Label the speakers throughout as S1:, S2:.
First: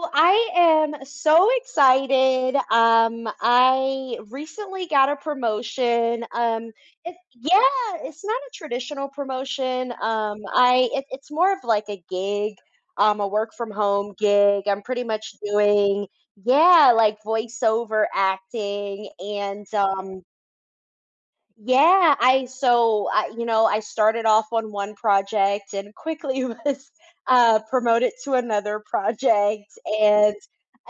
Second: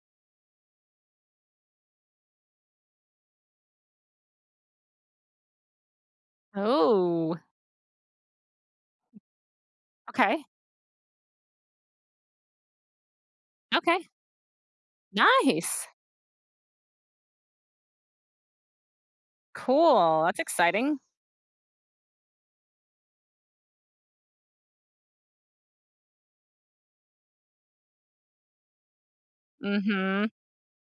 S1: Well, I am so excited. I recently got a promotion.
S2: Oh,
S1: Yeah, it's not a traditional promotion.
S2: okay.
S1: It's more of like a gig, a work from
S2: Okay.
S1: home gig. I'm pretty much
S2: Nice.
S1: doing yeah, like voiceover acting and
S2: Cool. That's exciting.
S1: yeah, I so I, you know, I started off on one project and quickly was promoted to another project.
S2: Mhm.
S1: And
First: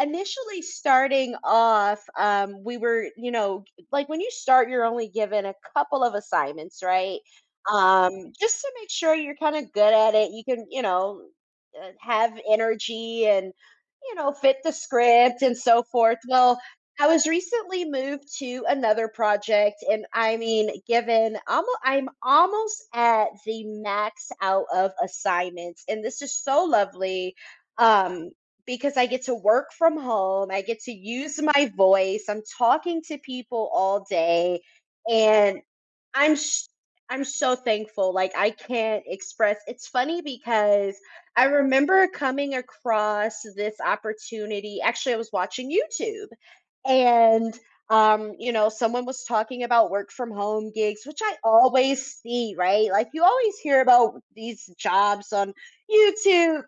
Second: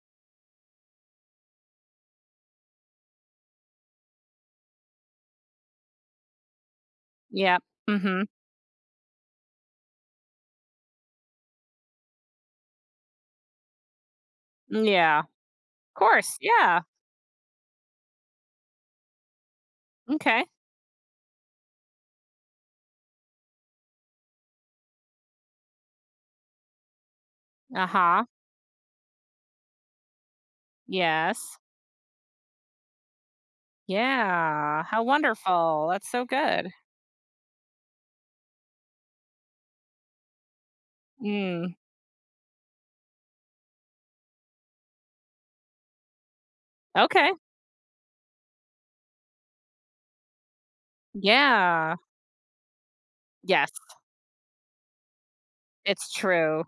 S1: initially, starting off, we were, you know, like when you start, you're only given a couple of assignments, right?
S2: Yep. Mhm.
S1: Um, just to make sure you're kind of good at it. You can, you know, have energy and, you know, fit the
S2: Yeah. Of
S1: script and so forth.
S2: course.
S1: Well,
S2: Yeah.
S1: I was recently moved to another project, and I
S2: Okay.
S1: mean, given almo I'm almost at the max out of assignments, and this is so lovely,
S2: Uh-huh.
S1: um, because I get to work from home, I get to use
S2: Yes.
S1: my voice, I'm talking to people all day,
S2: Yeah. How
S1: and
S2: wonderful. That's so
S1: I'm i
S2: good.
S1: I'm so thankful, like, I can't express it's funny because I
S2: Mm.
S1: remember coming across this opportunity actually, I was watching YouTube,
S2: Okay.
S1: and, you know, someone was talking about work from home gigs, which I
S2: Yeah.
S1: always see, right? Like, you always
S2: Yes.
S1: hear about these jobs on
S2: It's
S1: YouTube, and
S2: true.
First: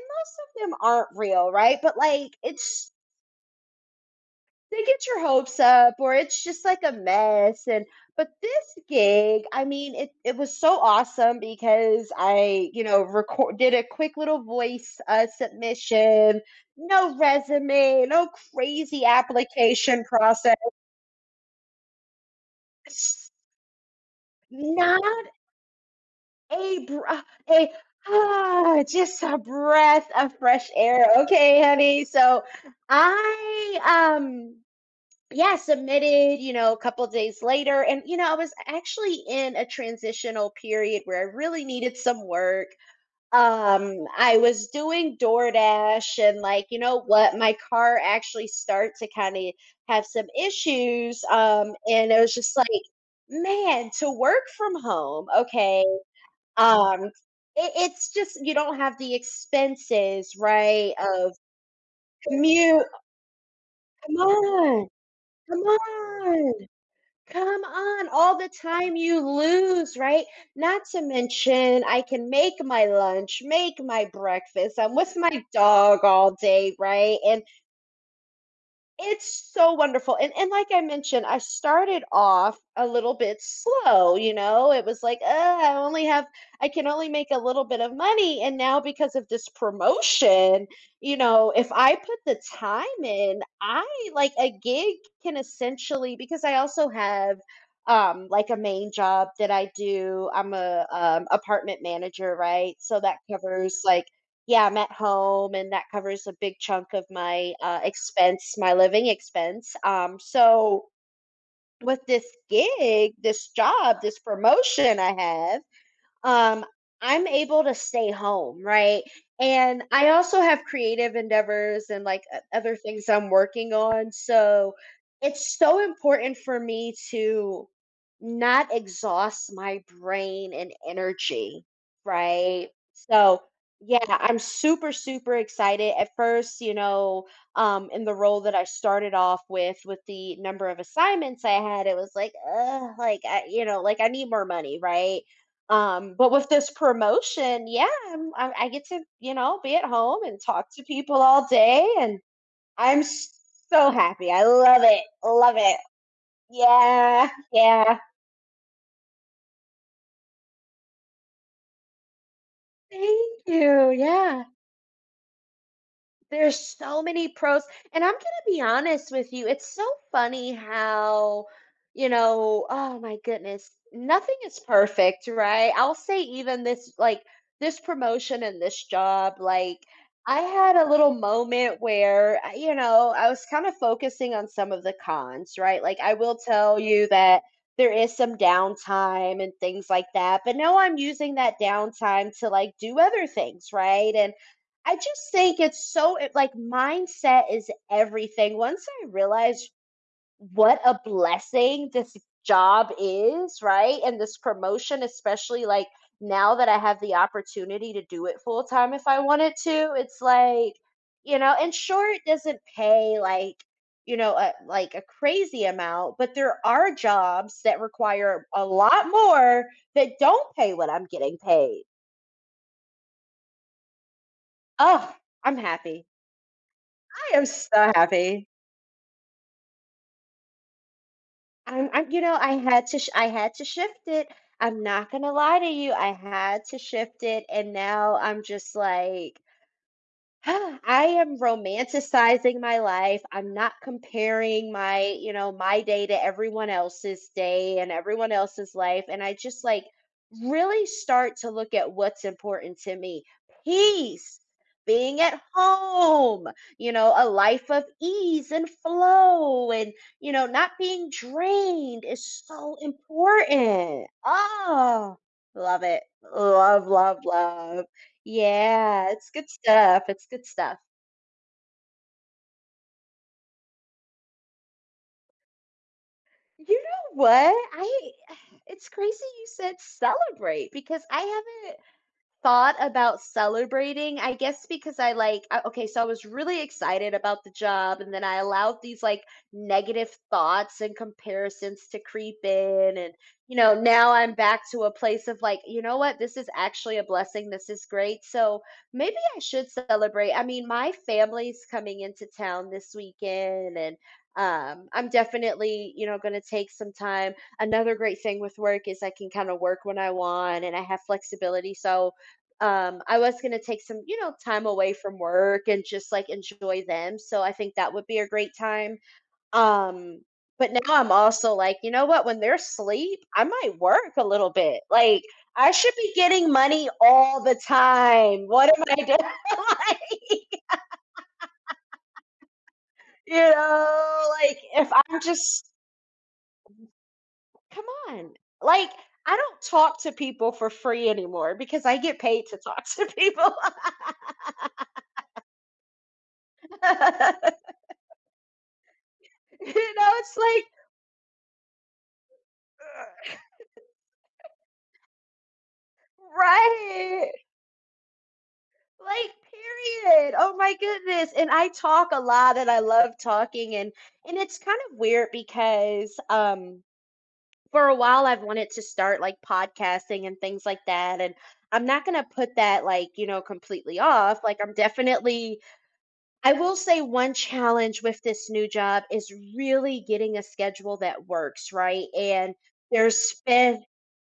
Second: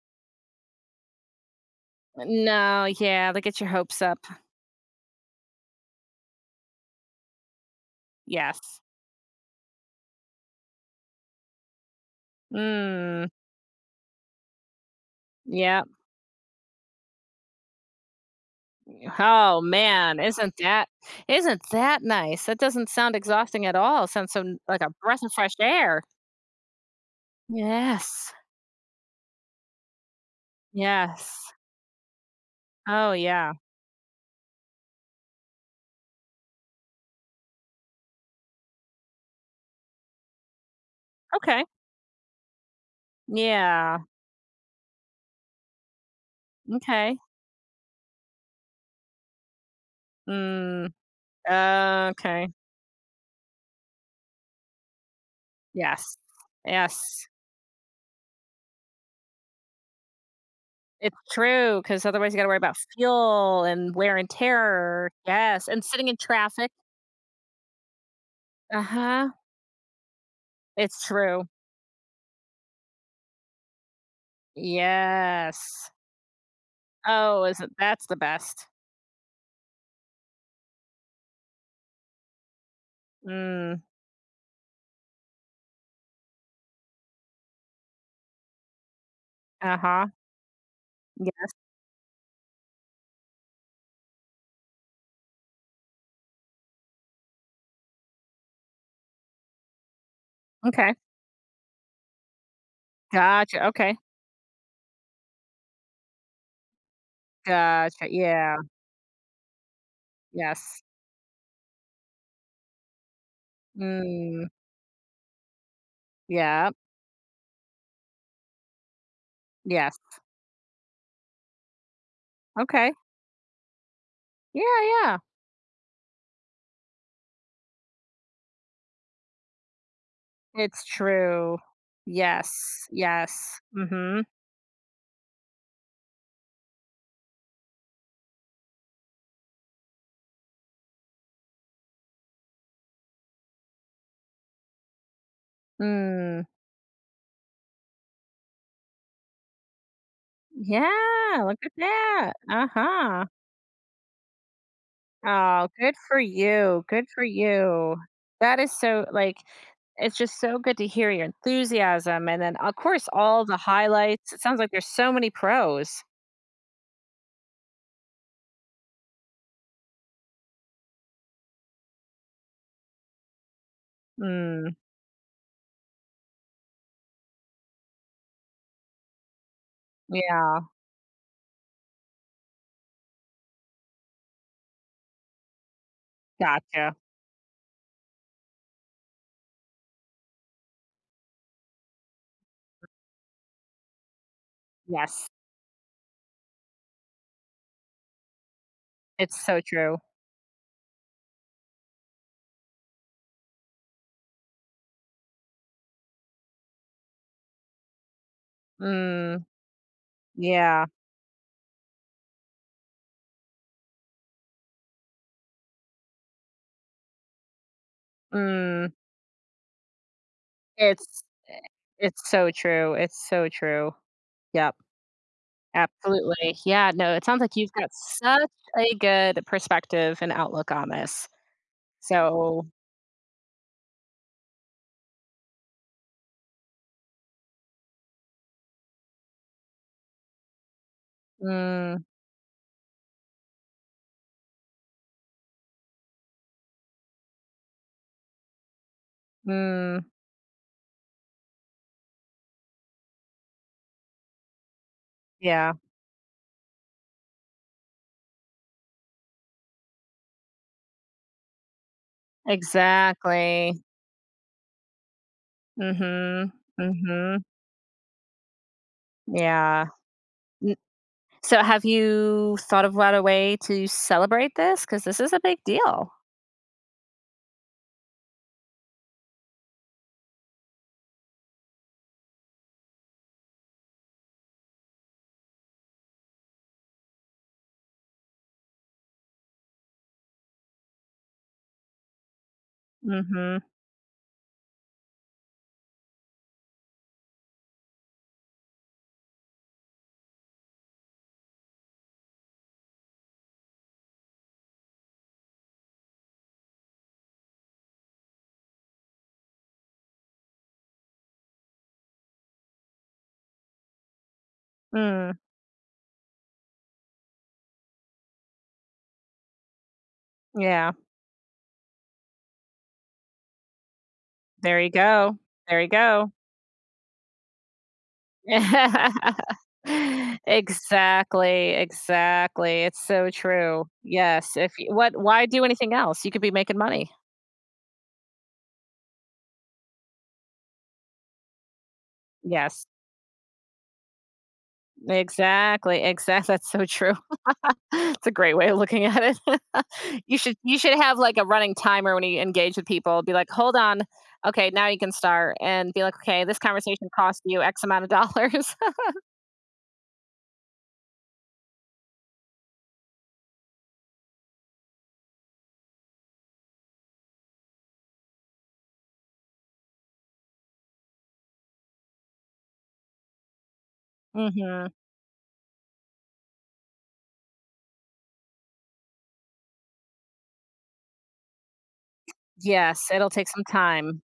S1: most of them aren't real, right? But, like,
S2: No,
S1: it's
S2: yeah, they get your hopes up.
S1: they get your hopes up or it's just like a mess and but this
S2: Yes.
S1: gig I mean it was so awesome because I you know
S2: Mm.
S1: record did a quick little voice
S2: Yeah.
S1: submission no resume no crazy
S2: Oh
S1: application
S2: man,
S1: process
S2: isn't that nice? That doesn't sound exhausting at all. Sounds so like a breath
S1: not
S2: of fresh air.
S1: a br- uh, a
S2: Yes.
S1: ah, just a breath of fresh air
S2: Yes.
S1: okay honey so
S2: Oh yeah.
S1: I yeah, submitted, you know, a couple of days later. And, you know, I was actually in a transitional period where I
S2: Okay.
S1: really needed some work.
S2: Yeah.
S1: I was doing DoorDash and like, you know
S2: Okay.
S1: what, my car actually started to kind of have some
S2: Mm.
S1: issues. And it was
S2: Okay.
S1: just like, man, to work from home, okay.
S2: Yes.
S1: Um,
S2: Yes.
S1: it's just you don't have the expenses, right?
S2: It's
S1: Of
S2: true because otherwise you got to worry about
S1: commute.
S2: fuel and wear
S1: Come
S2: and
S1: on,
S2: tear.
S1: come
S2: Yes, and sitting in
S1: on.
S2: traffic.
S1: Come on, all the
S2: Uh
S1: time you
S2: huh.
S1: lose, right? Not to
S2: It's true.
S1: mention, I can make my lunch, make my breakfast. I'm with my
S2: Yes.
S1: dog all day, right? And
S2: Oh, isn't that's the best?
S1: it's so wonderful, and like I mentioned, I started off a little bit
S2: Mm.
S1: slow, you know? It was like, I only have I can only make a little bit of money," and now because of this
S2: Uh huh.
S1: promotion, you
S2: Yeah.
S1: know, if I put the time in, I like, a gig can essentially because I also have, like, a main job that I do. I'm a,
S2: Okay.
S1: um, apartment manager, right? So that
S2: Gotcha,
S1: covers,
S2: okay.
S1: like yeah, I'm at home, and that covers a big chunk of my,
S2: Gotcha,
S1: expense,
S2: yeah,
S1: my living expense,
S2: yes.
S1: so with this gig, this job, this
S2: Mm,
S1: promotion I have, um
S2: yeah,
S1: I'm able to stay home, right? And
S2: yes,
S1: I also have creative endeavors and like other
S2: okay.
S1: things I'm working on.
S2: Yeah,
S1: So
S2: yeah,
S1: it's so important for me to not exhaust my brain and
S2: it's true.
S1: energy,
S2: Yes,
S1: right? So
S2: yes,
S1: yeah,
S2: mhm,
S1: I'm super super excited. At first, you know, in the role that I started off with the number of assignments I had, it was like I, you know, like I need more money, right? But
S2: mm,
S1: with this promotion, yeah, I get to, you know, be at home and talk to
S2: yeah,
S1: people all
S2: look at
S1: day, and
S2: that,
S1: I'm
S2: uh-huh.
S1: s- so happy. I love it. Love
S2: Oh,
S1: it.
S2: good for you, good for
S1: Yeah,
S2: you.
S1: yeah.
S2: That is so like, it's just so good to hear your enthusiasm, and then, of course,
S1: Thank
S2: all the
S1: you.
S2: highlights, it
S1: Yeah.
S2: sounds like there's so many pros.
S1: There's so many pros, and I'm gonna be honest with you, it's so funny how, you know, oh my goodness, nothing is
S2: Mm,
S1: perfect, right? I'll say even this, like this promotion and this job, like I
S2: yeah,
S1: had a little moment where, you know, I was kind of focusing on some of the cons, right? Like I will tell
S2: gotcha,
S1: you that there is some downtime and things like that, but no, I'm using that downtime to like do other things, right? And I
S2: yes,
S1: just think it's so like mindset is everything. Once I
S2: it's so
S1: realized
S2: true.
S1: what a blessing this job is, right? And this promotion, especially like now that I have the opportunity to do it full time if I
S2: Mm,
S1: wanted to, it's like,
S2: yeah.
S1: you know, and sure, it doesn't pay like, you know, like a crazy amount, but there are jobs that require a
S2: Mm,
S1: lot more that don't pay what I'm
S2: it's
S1: getting
S2: eh,
S1: paid.
S2: it's so true, it's so true. Yep,
S1: Oh, I'm happy.
S2: absolutely. Yeah, no, it
S1: I
S2: sounds
S1: am
S2: like you've got
S1: so happy.
S2: such a good perspective and outlook on this.
S1: I'm You know,
S2: So
S1: I had to shift it. I'm not gonna lie to you. I had to shift it, and now I'm just like I am
S2: mm,
S1: romanticizing my life. I'm not comparing my, you know, my day to everyone else's day and everyone else's life. And I just like
S2: mm,
S1: really start to look at what's important to me. Peace, being at
S2: yeah,
S1: home, you know, a life of ease and flow and, you know, not being drained is so
S2: exactly.
S1: important. Oh, love it.
S2: Mhm,
S1: Love, love,
S2: mhm,
S1: love. Yeah, it's good
S2: yeah.
S1: stuff. It's good
S2: N
S1: stuff.
S2: so have you thought of what a way to celebrate this? Because this is a big deal.
S1: You know what? I it's crazy you said celebrate because I haven't thought about celebrating, I guess because I like okay, so I was really excited about the job and then I allowed these like negative thoughts and comparisons to creep in and you
S2: Mhm,
S1: know, now I'm back to a place of like, you know what, this is actually a blessing. This is great. So maybe I should celebrate. I mean, my family's coming into town this weekend and I'm definitely, you know, going to take some time. Another great thing with work is I can kind of work when I want and I have flexibility. So, I was going to take some, you know, time away from
S2: mm,
S1: work and just like enjoy them. So I think that would be a great time. Um, but now
S2: yeah,
S1: I'm also like, you know what? When they're asleep, I might work a little
S2: there
S1: bit.
S2: you
S1: Like,
S2: go,
S1: I
S2: there you
S1: should be
S2: go.
S1: getting money all the time. What am I doing? like,
S2: Exactly, exactly. It's so
S1: you
S2: true.
S1: know,
S2: Yes,
S1: like
S2: if
S1: if
S2: you what
S1: I'm
S2: why do
S1: just,
S2: anything else? You could be making money.
S1: come on. Like, I don't talk to people for free anymore because I get paid to talk
S2: Yes.
S1: to people.
S2: Exactly, exactly. That's so
S1: you
S2: true.
S1: know,
S2: It's a great way of looking at it.
S1: it's like,
S2: You should have, like, a running timer when you engage with people, be like, "Hold on. Okay, now you can start," and be like, "Okay, this conversation
S1: right.
S2: cost you X amount of dollars."
S1: Like, period. Oh my goodness. And I talk a lot and I love talking and it's kind of weird because for a while I've wanted to start like podcasting and things like that and I'm not going to put that like, you know, completely off. Like I'm
S2: Mhm.
S1: definitely I will say one challenge with this new job is really getting a schedule that works, right? And
S2: Yes, it'll
S1: there's
S2: take some
S1: been.
S2: time.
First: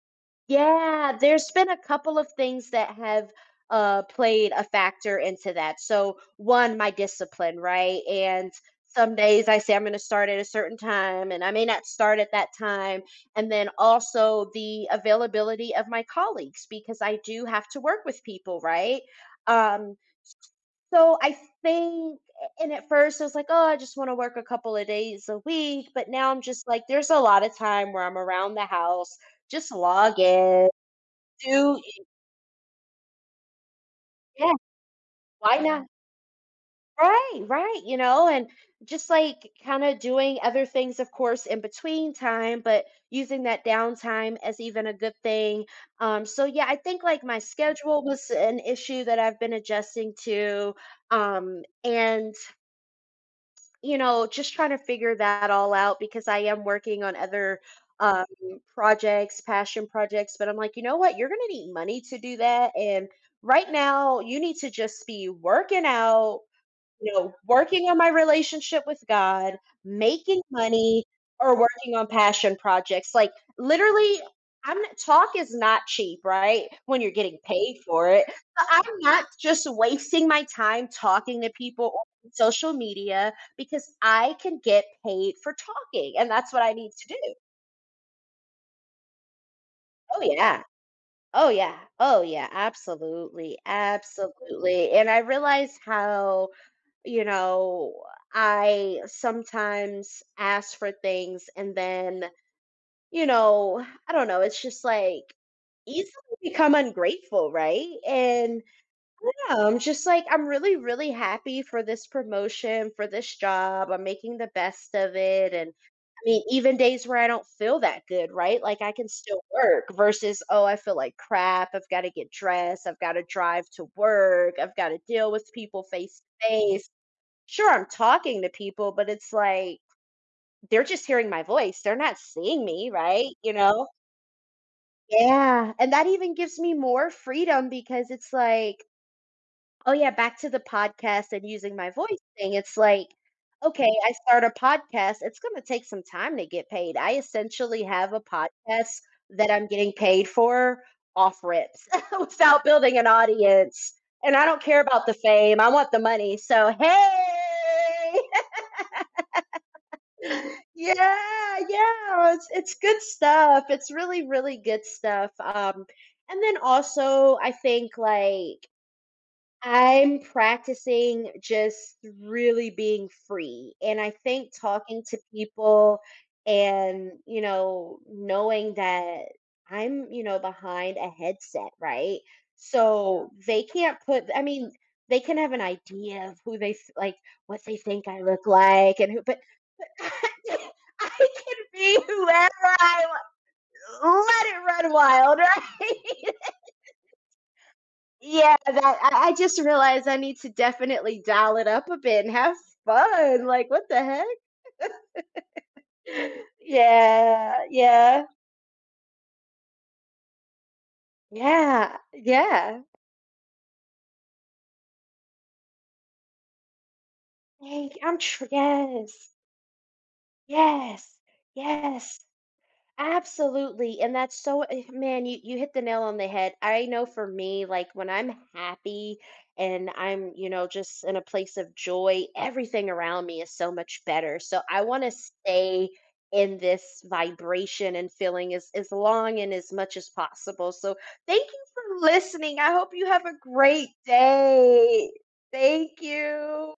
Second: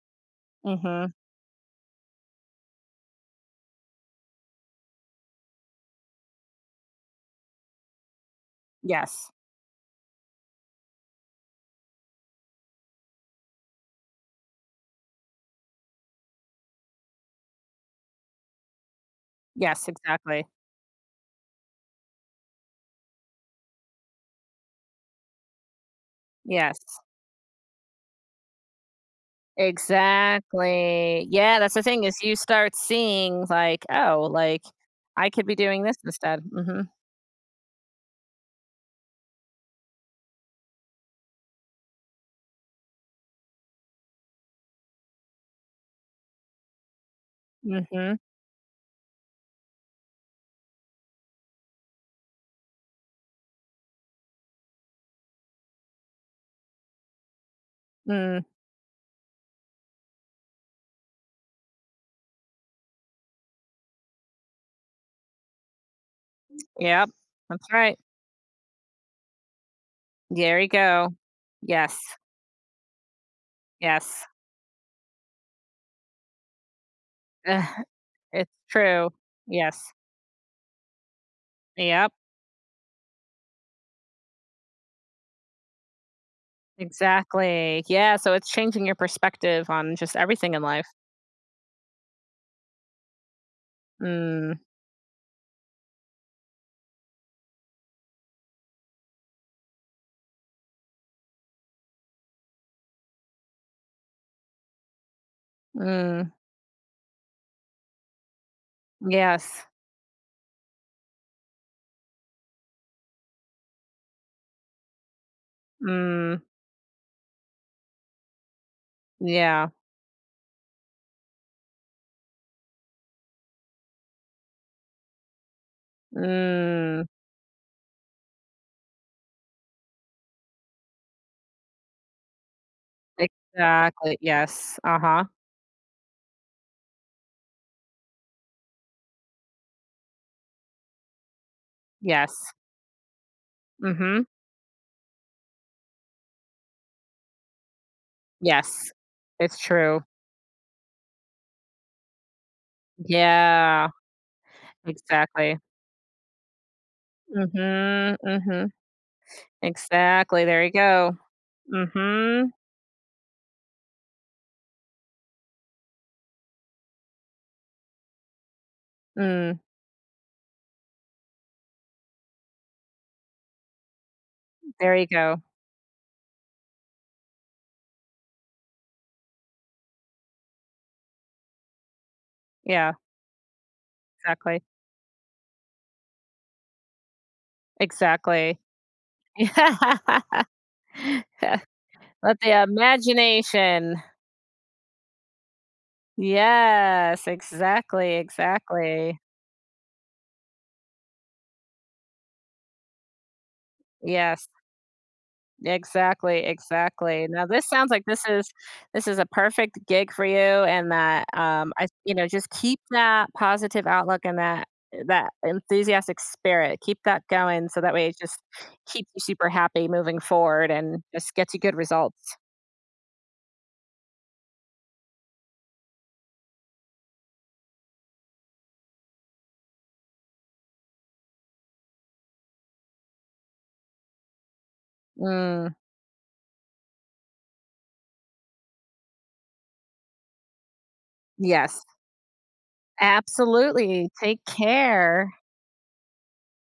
S2: Mhm.
S1: Yeah, there's been a couple of things that have played a factor into that. So, one, my discipline, right? And some
S2: Yes.
S1: days I say I'm going to start at a certain time, and I may not start at that time. And then also the availability of my colleagues, because I do have to work with people, right?
S2: Yes,
S1: Um,
S2: exactly.
S1: so, I think, and at first I was like, oh, I just want to work a couple of days a week. But now I'm just
S2: Yes.
S1: like, there's a lot of time where I'm around the house just log in
S2: Exactly. Yeah, that's
S1: do
S2: the thing is you start seeing like, oh,
S1: yeah,
S2: like I could be
S1: why
S2: doing
S1: not?
S2: this instead. Mhm.
S1: Right, right, you know, and just like kind of doing other things, of course, in between time, but using that downtime as even a good thing. So yeah, I think like my schedule
S2: Mhm.
S1: was an issue that I've been adjusting to. And you know, just trying to figure that all out because I am working on other um,
S2: Mm.
S1: projects, passion projects. But I'm like, you know what? You're going to need money to do that. And right now, you need to just be working out,
S2: Yep.
S1: you know,
S2: That's
S1: working
S2: right.
S1: on my relationship with God, making
S2: There you
S1: money,
S2: go.
S1: or working
S2: Yes.
S1: on passion projects. Like literally,
S2: Yes.
S1: I'm not, talk is not cheap, right? When you're getting paid
S2: Ugh,
S1: for it.
S2: it's
S1: So I'm
S2: true.
S1: not just
S2: Yes.
S1: wasting my time talking to people
S2: Yep.
S1: on social media because I can get paid for talking, and that's what I need to do.
S2: Exactly. Yeah, so it's changing your perspective on just
S1: Oh
S2: everything in
S1: yeah.
S2: life.
S1: Oh yeah. Oh yeah, absolutely.
S2: Mm.
S1: Absolutely. And I realize how you know, I sometimes ask for things and then, you know, I don't know, it's just like
S2: Mm.
S1: easily become ungrateful, right? And
S2: Yes.
S1: yeah, I'm just like, I'm really, really happy for this promotion, for this job. I'm making the best of it. And I
S2: Mm.
S1: mean, even days where I don't feel that good, right? Like I can still
S2: Yeah.
S1: work versus, oh, I feel like crap. I've got to get dressed. I've got to drive to work. I've got to deal with people face to face
S2: Mm.
S1: sure, I'm talking to people, but it's like they're just hearing my voice. They're not seeing me, right? You know?
S2: Exactly. Yes. Uh-huh.
S1: Yeah. And that even gives me more freedom because it's like, oh, yeah, back to the podcast and using my voice
S2: Yes.
S1: thing. It's like, okay, I
S2: Mhm.
S1: start a podcast. It's going to take some time to get paid. I essentially have a podcast
S2: Yes,
S1: that
S2: it's
S1: I'm getting
S2: true.
S1: paid for off rips without building an
S2: Yeah,
S1: audience. And I don't care about the
S2: exactly.
S1: fame. I want the money. So, hey.
S2: Mhm, mhm. Exactly, there you go.
S1: Yeah, yeah, it's
S2: Mhm,
S1: it's good stuff. It's really, really good stuff. And then also I think like
S2: mm,
S1: I'm practicing just really being free. And I think
S2: there
S1: talking
S2: you
S1: to
S2: go.
S1: people and, you know, knowing that I'm, you know, behind a headset, right?
S2: Yeah,
S1: So they can't put, I
S2: exactly,
S1: mean, they can have an idea of who like, what they think I look
S2: exactly.
S1: like, and who, but I can be
S2: Let the
S1: whoever I
S2: imagination.
S1: want. Let it run wild, right?
S2: Yes, exactly,
S1: yeah, that
S2: exactly.
S1: I, I just realized I need to definitely dial it up a bit and have fun. Like, what the heck?
S2: Yes. Exactly, exactly. Now
S1: Yeah,
S2: this sounds like
S1: yeah,
S2: this is a perfect gig for you and that, I
S1: yeah,
S2: you know, just keep
S1: yeah.
S2: that positive outlook and that enthusiastic spirit. Keep that going so that
S1: Hey,
S2: way it just keeps you
S1: yes,
S2: super happy moving forward and
S1: yes,
S2: just gets you good
S1: yes.
S2: results.
S1: Absolutely, and that's so eh, man, you hit the nail on the head. I know for me, like when I'm happy and I'm, you know, just in a place of joy, everything around me is so much better. So I want to
S2: Mm,
S1: stay in this vibration and feeling as long and as much as possible. So thank you
S2: yes.
S1: for listening. I hope you have a great
S2: Absolutely. Take
S1: day.
S2: care.
S1: Thank you.